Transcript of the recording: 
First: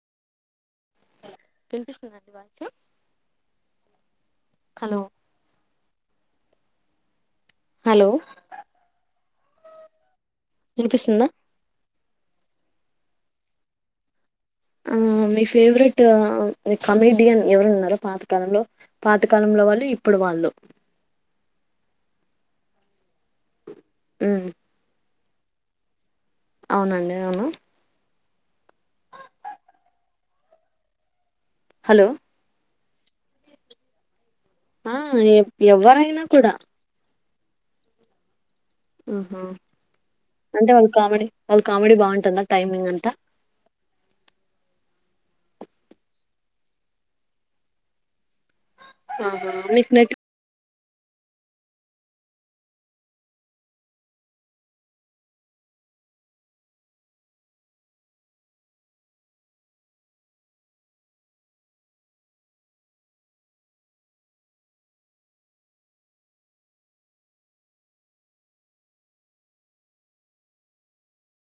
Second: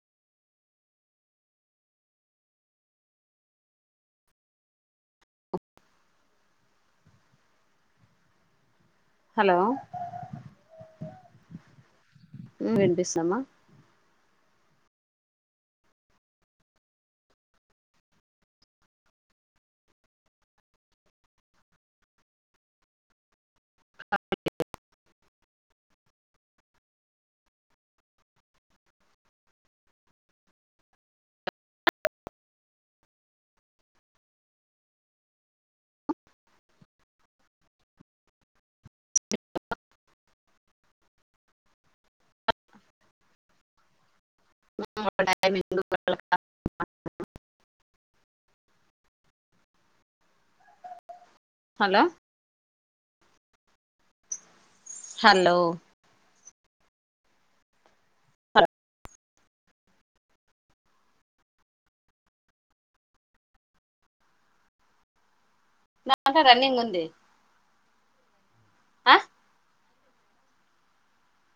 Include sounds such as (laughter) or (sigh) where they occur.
వినిపిస్తుందండి voice hello hello hello వినిపిస్తుందా వినిపిస్తుంది అమ్మ ఆ మీ ఫేవరెట్ కమెడియన్ ఎవరు ఉన్నారో పాత కాలంలో పాతకాలంలో వాళ్ళు ఇప్పుడు వాళ్ళు ఉ అవునండి అవును హలో ఆ ఎవ్వరైనా కూడా ఆహ అంటే వాళ్ళు కామెడీ వాళ్ళు కామెడీ బాగుంటదా టైమింగ్ అంతా (inaudible) ఉహు ముక్నెట్ హలో హలో నాక రన్నింగ్ ఉంది ఆ